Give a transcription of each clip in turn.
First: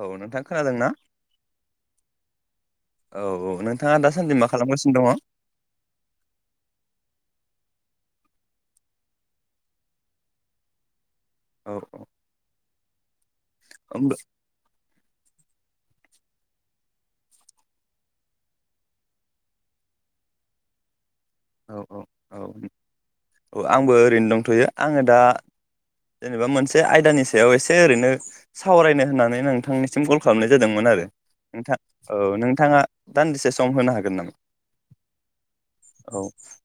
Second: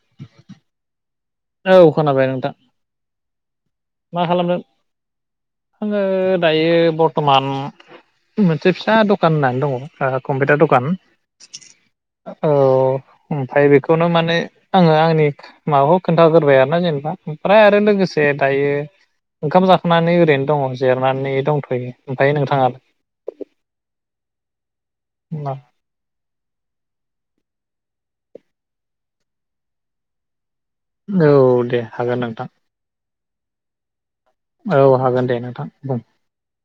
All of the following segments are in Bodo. औ नोंथां खोनादों ना औ खोनाबाय नोंथां औ औ नोंथाङा मा दासान्दि खालामदों खालामगासिनो दङ? आङो दायो बर बर्थमान मोनसे फिसा दखान होननानै दङ ओ कम्पिउटार दखान औ [inaudible] ओमफाय बेखौनो होमबा माने आङो आंनि माबा खोन्थागोरोबाय आरो ना जेनेबा ओमफ्राय आरो लोगोसे दायो ओंखाम जाखांनानै ओरैनो दङ जेर थांनानै औ दंथ'यो औ ओमफ्राय औ नोंथाङाय औ आंबो ओरैनो दंथ'यो आङो दा जेनेबा मोनसे आयदानि सायाव एसे ओरैनो सावरायनो होननानै नोंथांनिसिम कल खालामनोसै जादोंमोन आरो औ नोंथां दे औ हागोन नोंथां नोंथाङा दान्दिसे सम होनो हागोन नामा औ हागोन दे नोंथां बुं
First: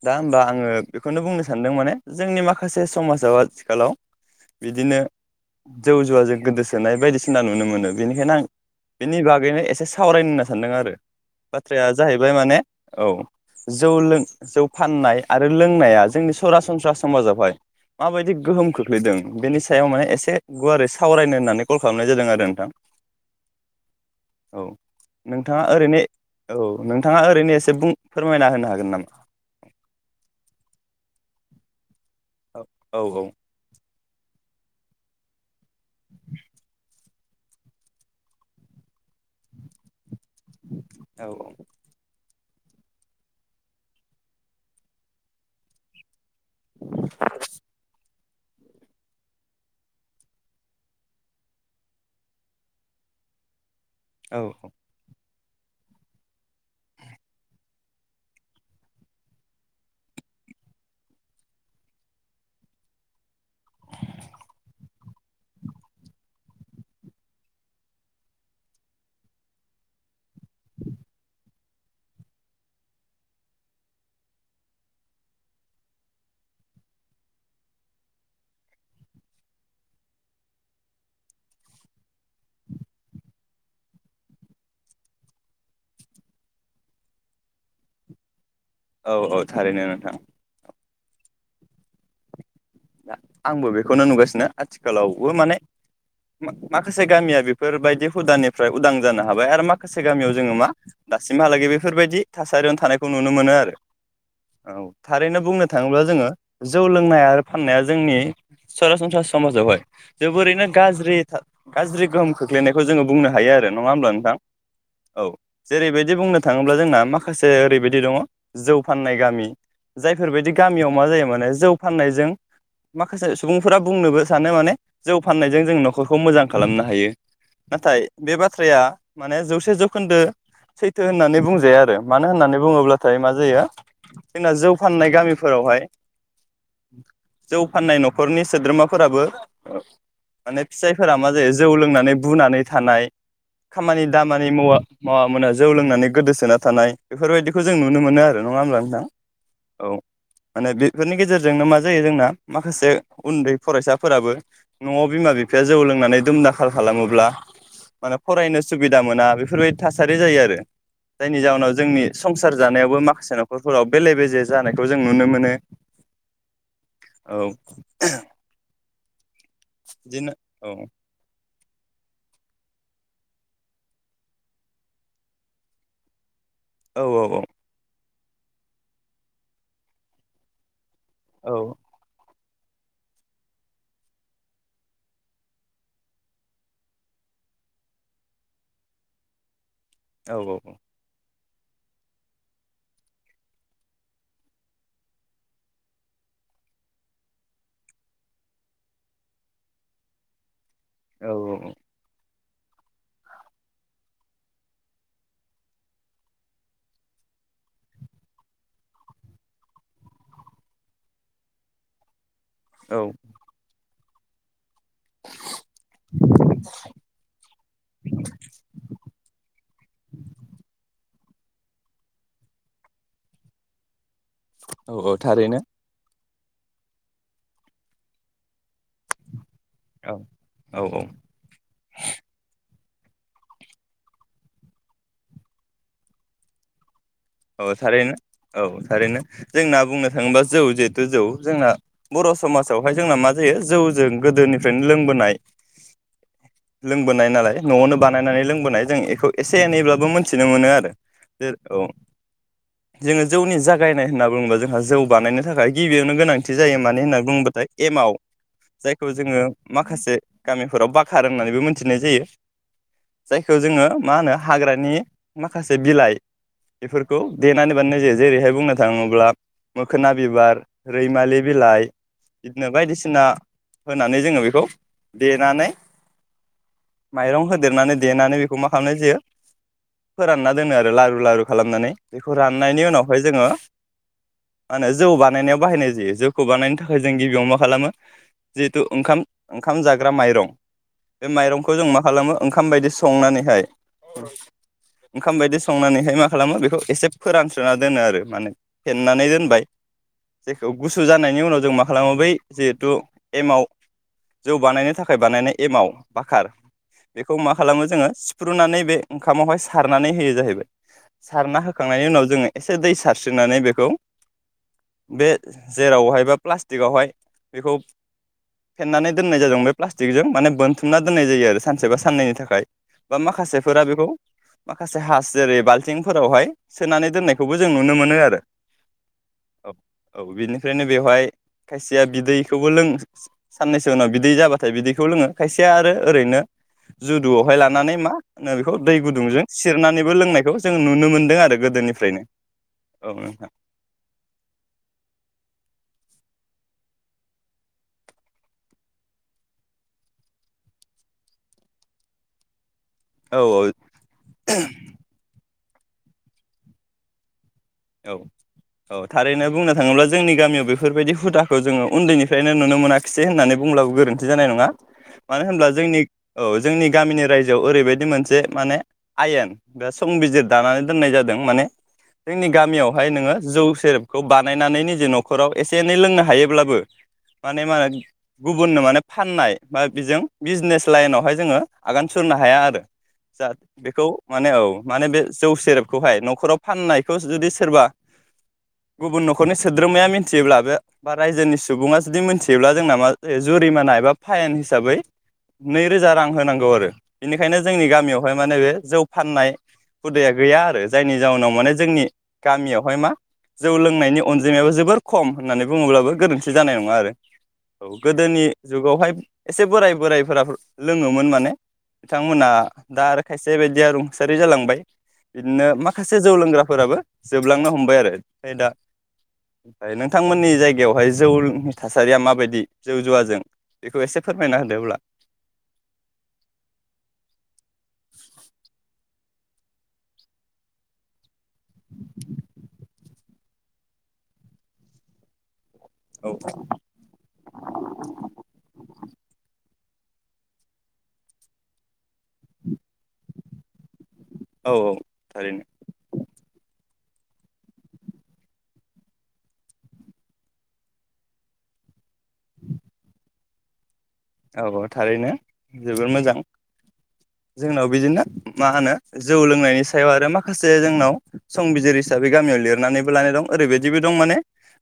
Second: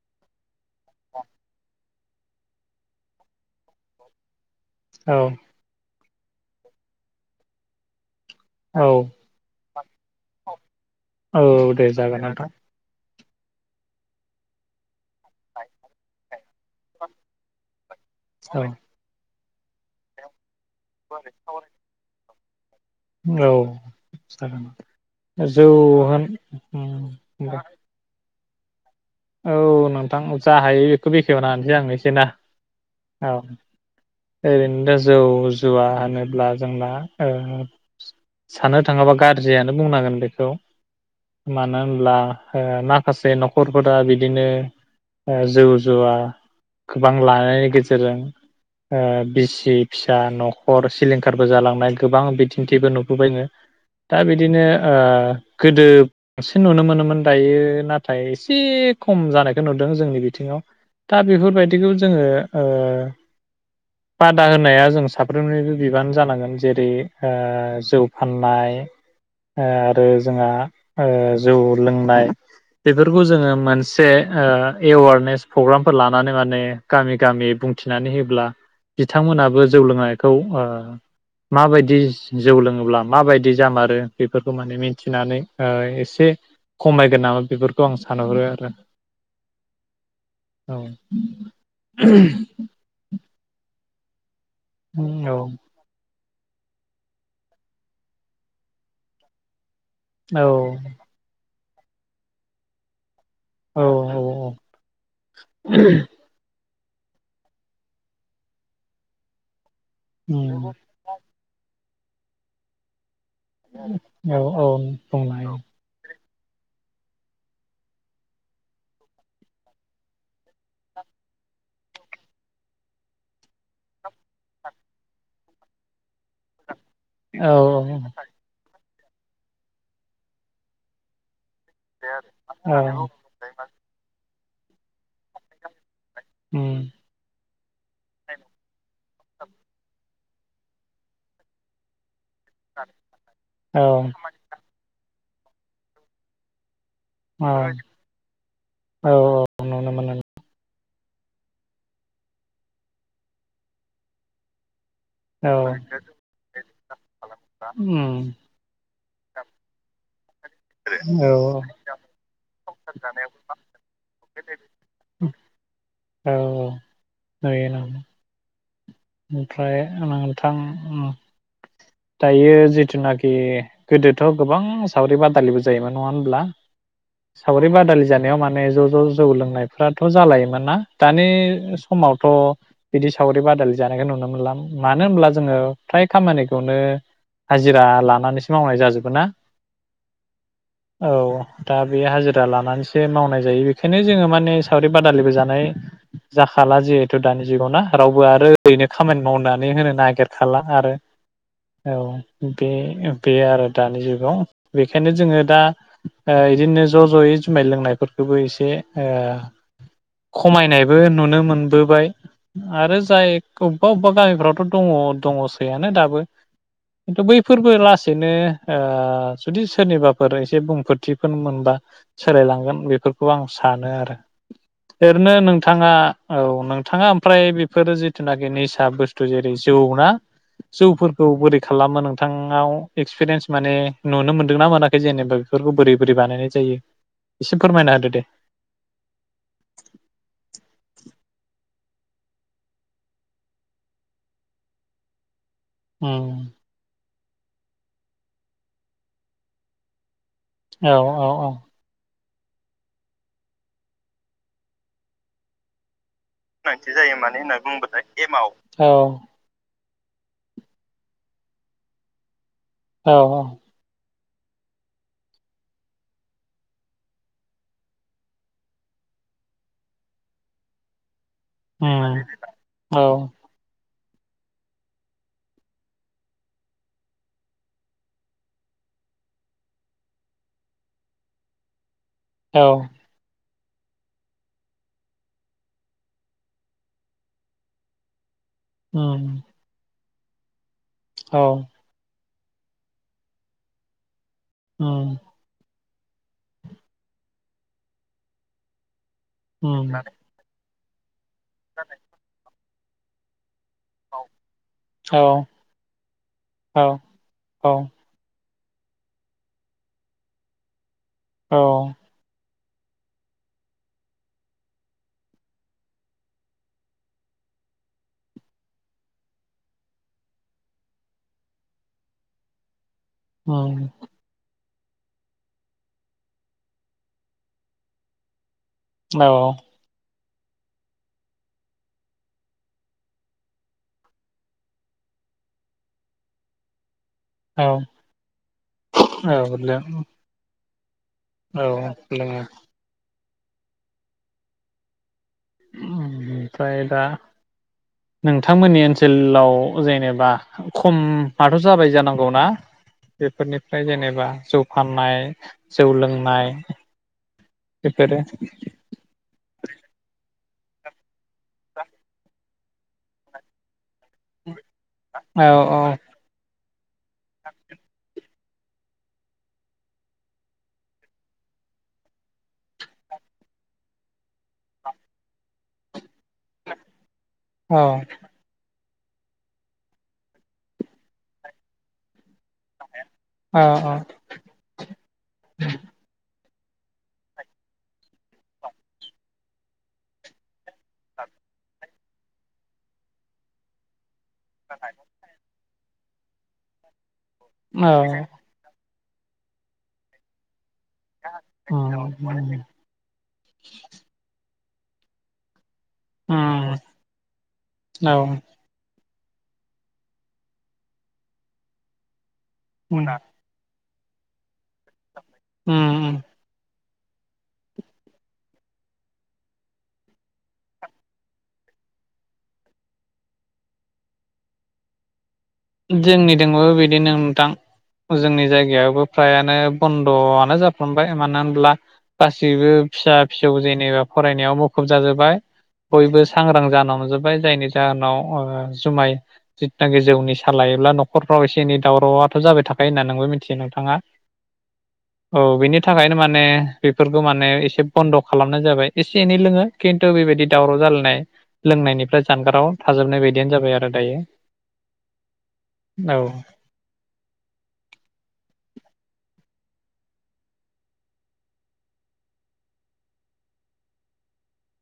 दा होनबा आङो बेखौनो बुंनो सानदों माने जोंनि माखासे समाजाव आथिखालाव बिदिनो औ जौ जुवाजों गोदोसोनाय बायदिसिना नुनो मोनो बेनिखायनो आं औ बेनि बागैनो एसे सावरायनो होनना सानदों आरो औ दे बाथ्राया जागोन जाहैबाय नोंथां माने औ जौ लों जौ फाननाय आरो लोंनाया जोंनि सरासनस्रा समाजावहाय माबायदि औ गोहोम खो बेनि सायाव माने एसे गुवारै सावरायनो होननानै कल खालामनाय जादों आरो दो नोंथां औ जागोन औ नोंथाङा जौ ओरैनो औ नोंथाङा ओरैनो होनबा एसे बुं फोरमायना होनो हागोन नामा औ नोंथां जा हायो बेखौ बेखेवनो होनसै आंनोस [unintelligible] औ ओरैनोनो जौ जुवा होनोब्ला जोंना साननो थाङोबा गाज्रियानो बुंनांगोन बे खौ मानो होनब्ला माखासे न'खरफोरा बिदिनो जौ जुवा गोबां लानायनि गेजेरजों ओ बिसि फिसा न'खर सिलिंखारबो जालांनाय गोबां बिदिन्थिबो नु बायनो दा औ बिदिनो ओ गोदो बांसिन नुनो मोनोमोन दायो नाथाय एसे खम जानायखौ नुदों जोंनि बिथिङाव दा बेफोरबायदिखौ जोङो ओ बादा होनाया जों साफ्रोमनिबो बिबान जानांगोन जेरै आ जौ फाननाय आरो जोंहा ओ जौ लोंनाय बेफोरखौ जोङो मोनसे एवारनेस प्रग्रामफोर लानानै माने गामि गामि बुंथिनानै होयोब्ला बिथांमोनाबो जौ लोंनायखौ माबायदि जौ लोंङो होनोब्ला माबायदि जामारो बेफोरखौ माने मिथिनानै ओ एसे खमायगोन नामा बेफोरखौ आं सानहरो आरो औ औ थारैनो नोंथां औ औ [inaudible] आंबो बेखौनो नुगासिनो आथिखालावबो माने माखासे गामिया बेफोरबायदि हुदानिफ्राय उदां जानो हाबाय आरो म माखासे गामियाव औ जोङो मा दासिमहालागै बे बेफोरबायदि थासारियावनो थानायखौ खौ नुनो मोनो आरो औ औ थारैनो बुंनो थाङोब्ला जोङो जौ लोंनाय आरो फाननाया जोंनि सरासनस्रा समाजावहाय जबोरैनो औ गाज्रि था गाज्रि गोहोम खोख्लैनायखौ जोङो बुंनो हायो आरो नङा होमब्ला नोंथां औ औ औ बुंनो हायो जेरैबायदि बुंनो नो थाङोब्ला जोंना माखासे ओरैबायदि दङ जौ फाननाय गामि जायफोरबायदि गामियाव मा जायो माने जौ फाननायजों माखासे सुबुंफोरा बुंनोबो सानो माने जौ फाननायजों जों न'खरखौ मोजां खालामनो हायो औ नाथाय बे बाथ्राया माने जौसे जौखोन्दो सैथो होननानै बुं जाया आरो मानो होननानै बुङोब्लाथाय मा जायो जोंना जौ फाननाय गामिफोरावहाय औ जौ फाननाय न'खरनि सोद्रोमा फोराबो माने फिसाइफोरा मा जायो जौ लोंनानै बुनानै थानाय औ खामानि दामानि मावा मावामोना जौ लोंनानै गोदोसोना थानाय औ बेफोरबायदिखौ जों नुनो मोनो आरो नङा होमब्ला नोंथां औ नुनो मोनो माने बे बेफोरनि गेजेरजोंनो म जायो जोंना माखासे उन्दै फरायसाफोराबो न'आव बिमा औ औ बिफाया औ जौ लोंनानै दुम दाखाल खालामोब्ला माने नुयो फरायनो सुबिदा मोना बेफोरबायदि थासारि बे जायो आरो जायनि जाहोनाव जोंनि संसार जानायावबो माखासे न'खरफोराव बेले बेजे जानायखौ जों नुनो मोनो औ नुयो ओमफ्राय बिदिनो नोंथां औ दायो जिथुनाखि गोदोथ' गोबां सावरि बादालिबो जायोमोन नङा होमब्ला औ सावरि बादालि जानो माने ज' ज' जौ लोंनायफ्राथ' जालायोमोन ना दानि औ समावथ' बिदि सावरि बादालि जानायखौ नुनो मोनलाां मानो होनब्ला जोङो फ्राय खामानिखौ खौनो हाजिरा लानानैसो मावनाय जाजोबो ना औ औ औ दा बे हाजिरा लानानैसो मावनाय जायो बेखायनो जोङो माने सावरि बादालिबो जानाय जाखाला जिहेथु दानि जुगावना रावबो आरो ओरैनो खामानि मावनानै होनो नागिरखाला आरो औ बे बे आरो दानि जुगाव बेखायनो जोङो दा ओ इदिनो ज' ज'यै जुमाय लोंनायफोरखौबो एसे ओ खमायनायबो नुनो मोनबोबाय आरो औ जाय अबेबा अबेबा [unintelligible] दङ दङसैयानो दाबो खिन्थु बैफोरबो लासैनो ओ जुदि सोरनिबाफोर एसे बुंफोर थिफोर मोनबा सोलायलांगोन बेफोरखौ आं सानो आरो औ औ ओरैनो थारैनो नोंथाङा औ नोंथाङा ओमफ्राय बेफोर जिथुनाखि निसा बुस्थु जेरै जौ ना औ औ जौ बोरै खालामो नोंथाङा एक्सपिरियेन्स माने नुनो मोनदोंना मोनाखै जेनेबा बेफोरखौ बोरै बोरै बानायनाय जायो एसे औ फोरमायना होदो थारैनो दे औ थारैनो जोंना बुंनो थाङोब्ला जौ जिहेथु जौ जोंना बर' समाजावहाय जोंना मा जायो जौजों गोदोनिफ्रायनो लोंबोनाय उम लोंबोनाय नालाय न'आवनो बानायनानै लोंबोनाय जों बेखौ एसे एनैब्लाबो मोन मिथिनो मोनो आरो औ औ जेर औ जोङो जौनि जागायनाय होनना बुङोबा जोंहा जौ बानायनो जाकर गिबिया नो गोनांथि जायो मानो होननानै बुंङोबाथाय एमाव जायखौ जोङो माखासे गामिफोराव बाखार होननानैबो मोनथिनाय जायो औ जायखौ जोङो मा होनो हाग्रानि माखासे बिलाइ बेफोरखौ देनानै बानायनाय जायो जेरैहाय बुंनो थाङोब्ला मोखोना बिबार रैमालि बिलाइ उम इदिनो औ बायदिसिना होनानै जोङो बेखौ देनानै माइरं होदेरनानै देनानै बेखौ मा खालामनो जोयो फोरानना दोनो आरो लारु लारु खालामनानै दैखौ औ राननायनि उनावहाय जोङो मा होनो जौ बानायनायाव बाहायनाय जायो जौखौ बानायनो थाखाय जों गिबियाव मा खालामो जिहेथु ओंखाम उम ओंखाम जागोन हाग्रा माइरं बे औ माइरंखौ जों मा खालामो ओंखाम बायदि संनानैहाय उम ओंखामबायदि स संनानैहाय मा खालामो बेखौ एसे फोरानस्रोना दोनो आरो माने नानै दोनबाय उम बे गुसु जानाय नि उनाव जों मा खालामो बै जे द' एमाव जौ बानायनो थाखाय औ बानायनाय एमाव बाखार औ बेखौ मा औ खालामो जोङो फुफ्रुनानै बे ओंखामावहाय सारनानै होयो जाहैबाय सारना होखांनायनि उनाव जोङो एसे दै सारस्रिनानै बेखौ बे जेरावहाय बा प्लास्टिकआवहाय बेखौ फेनानै दोननाय जादों बे प्लास्टिकजों माने बोनथुमना दोननाय जायो आरो सानसेबा साननैनि थाखाय बा माखासेफोरा उम बेखौ माखासे हास जेरै बालथिं फोरावहाय सोनानै दोननायखौबो जों नुनो मोनो आरो औ औ बिनिफ्रायनो बेवहाय खायसेया बिदैखौबो लोंङ साननैसो उनाव बिदै जाबाथाय बिदैखौ लोङो खायसेया आरो ओरैनो जुदुआवहाय औ लानानै मा होनो बेखौ दै गुदुंजों लोङो सिरनानैबो लोंनायखौ जों नुनो मोनदों आरो गोदोनिफ्रायनो औ ओमफ्राय दा नोंथांमोननि ओनसोलाव जेनेबा खमाथ' जाबाय जानांगौ ना औ बेफोरनिफ्राय जेनेबा जौ फाननाय जौ लोंनाय औ बेफोरो औ थारैनो बुंनो थाङोब्ला जोंनि गामियाव बे बेफोरबायदि हुदाखौ जोङो उन्दैनिफ्रायनो नुनो मोनाखिसै होननानै बुंब्लाबो गोरोन्थि जानाय नङा मानो औ होनब्ला जोंनि औ जोंनि गामिनि रायजोआव ओरैबायदि मोनसे माने आयेन बे संबिजिर दानानै दोननाय जादों माने जोंनि गामियावहाय नोङो जौ सेरेबखौ बानायनानै निजे न'खराव एसे एनै लोंनो हायोब्लाबो माने मा औ होनो गुबुननो माने फाननाय बा बिजों बिजनेस लाइनावहाय जोङो आगान सुरनो हाया आरो जा औ बेखौ माने औ माने बे जौ सेरेबखौहाय न'खराव फाननायखौ जुदि सोरबा गुबुन न'खरनि सोद्रोमाया मिथियोब्ला बे बा रायजोनि सुबुङा जुदि मिथियोब्ला जोंना मा जुरिमाना एबा फायेन हिसाबै नैरोजा रां होनांगौ आरो बेनिखायनो जोंनि औ गामियावहाय माने बे जौ फाननाय हुदाया गैया आरो जायनि जाहोनाव माने उम जोंनि उम गामियावहाय मा जौ लोंनायनि अनजि [unintelligible] जोबोर खम होननानै बुङोब्लाबो गोरोन्थि उम जानाय नङा आरो औ गोदोनि जुगावहाय एसे बोराय बोरायफोरा लोङोमोन माने बिथां बिथांथमोना दा उम आरो खायसे बायदि आरो थासारि जालांबाय बिदिनो माखासे उम जौ लोंग्राफोराबो जोबलांनो हमबाय आरो ओमफ्राय दा ओमफ्राय नोंथांमोननि जायगायावहाय जौनि थासारिया माबायदि जौ जुवाजों बेखौ एसे फोरमायना होदो अब्ला जोंनिजोंबो बिदिनो नोंथां जोंनि जायगायावबो फ्रायानो बन्द'आनो जाफ्लांबाय मानो होन गासैबो फिसा फिसौ जेनेबा फरायनायाव मुखुब जाजोबबाय बयबो औ सांग्रां जाना हजोब्बाय जायनि जाहोनाव ओ जुमाय [unintelligible] फसा लायोब्ला न'खरफ्राव एसे एन दावरावआथ' जाबाय थाखायो होनना नोंबो मिथियो नोंथाङा औ औ थारैनो बिनि थाखायनो माने बेफोरखौ माने एसे बन्द' खालामनाय जाबाय एसे एनै लोङो खिन्थु बेबायदि दावराव जालायनाय लोंनायनिफ्राय जानगाराव थाजोबनाय बायदियानो जाबाय आरो दायो औ थारैनो जोबोर औ मोजां जोंनाव बिदिनो मा होनो जौ लों लोंनायनि सायाव आरो माखासे जोंनाव सं बिजिर हिसाबैबो गामियाव लिरनानैदबो लानाय दं ओरैबादिबो दं माने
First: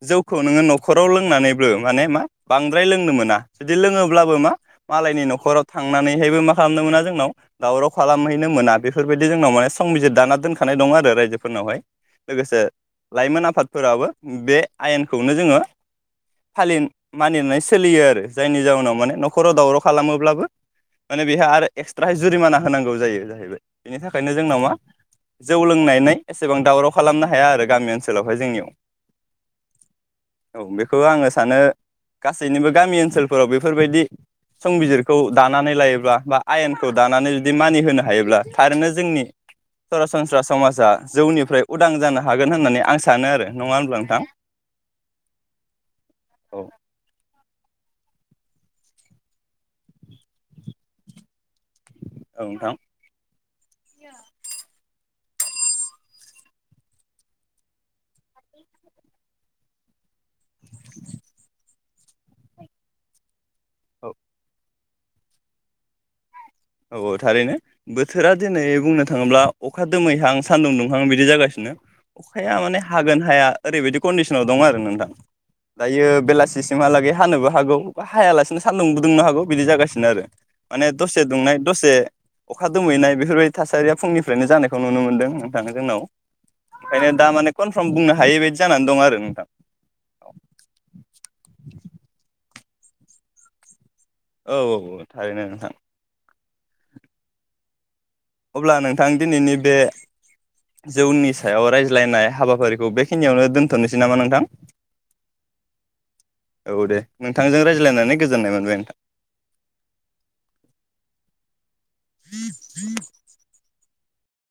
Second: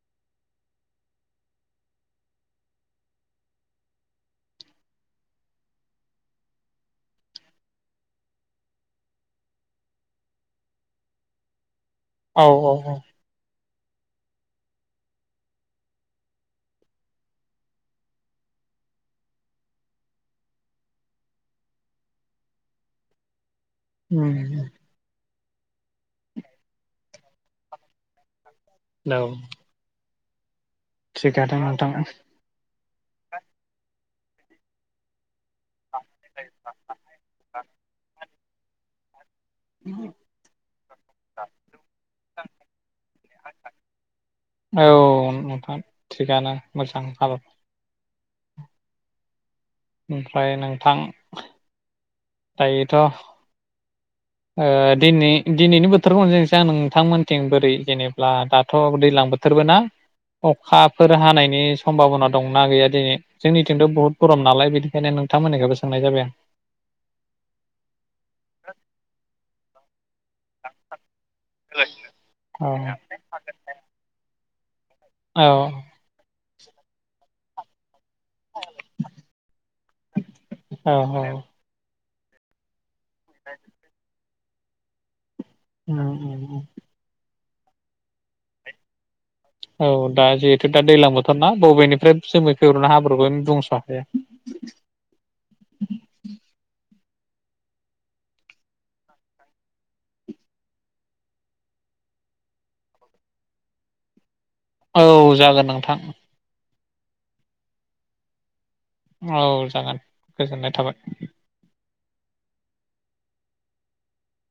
जौखौ नोङो नखराव लोंनानैबो नों बांद्राय लोंनो मोना बिदि लोङो ब्लाबो मा मालायनि न'खराव थांनानैहायबो मा खालामनो मोना जोंनाव दावराव खालामहैनो मोना बेफोरबायदि जोंनाव माने संबिजिर दाना दोनखानाय दं आरो रायजोफोरनावहाय औ लोगोसे औ औ लाइमोन आफाद फोराबो बे आयेनखौनो जोङो फालि मानिनानै सोलियो आरो जायनि जाउनाव माने न'खराव दावराव खालामोब्लाबो माने बेहा आरो एक्सट्र जुरिमाना होनांगौ जायो जाहैबाय बेनि उम थाखायनो जोंनााव मा जौ लोंनानै एसेबां दावराव खालामनो हाया आरो गामि ओनसोलावहाय जोंनियाव औ औ बेखौ आङो सानो थिगानो नोंथां गासैनिबो गामि ओनसोलाव बेफोर बेफोरबायदि संबिजिरखौ दानानै लायोब्ला बा आयेनखौ दानानै जुदि मानि होनो हायोब्ला थारैनो जोंनि सरासनस्रा समाजा जौनिफ्राय उदां जानो हागोन होननानै आं सानो आरो नङा होनब्ला नोंथां औ नोंथां थिगानो औ मोजां हाबा ओमफ्राय नोंथां औ नोंथां औ थायोथ ओ दिनै दिनैनि बोथोरखौ सोंनोसै आं नोंथांमोनथिं बोरै जेनेबा दाथ' दैज्लां बोथोरबो ना अखाफोर हानायनि समभाबना दंना गैया दिनै जोंनिथिंथ' बहुद गरम नालाय बिदि बेै नोंथांमोननिखौबो सोंनाय जाबाय आं औ औ थारैनो बोथोरा दिनै बुंनो थाङो थाङोब्ला अखा दोमैहां सान्दुं दुंहां बिदि जागासिनो अखाया माने आं हागोन हाया ओरैबायदि कन्डिसनाव दं आरो [unintelligible] औ दायो बेलासि सिमहालागै हानोबो हागौ ब हायालासिनो सान्दुंबो दुंनो हागौ बिदि जागासिनो आरो माने औ दसे औ दसे अखा दोमैनाय बेफोरबायदि थासारिया फुंनि फायनो जानायखौ नुनो मोनदों थाङो उम जोंनाव उम ओंखायनो दा माने कनफारम बुंनो हायि बायदि जानानै दं आरो नोंथां औ दा जिहेथु दा दैलां बोथोरना बबेनिफ्राय जोमै [unintelligible] हाब्रुखौनो बुंस' हाया औ औ औ थारैनो नोंथां अब्ला नोंथां दिनैनि बे जौनि सायाव रायज्लायनाय हाबाफारिखौ बेखिनियावनो दोनथ'नोसै नामा नोंथां औ जागोन नोंथां औ दे नोंथांजों रायज्लायनानै गोजोननाय मोनबाय नोंथां औ जागोन गोजोननाय थाबाय [unintelligible]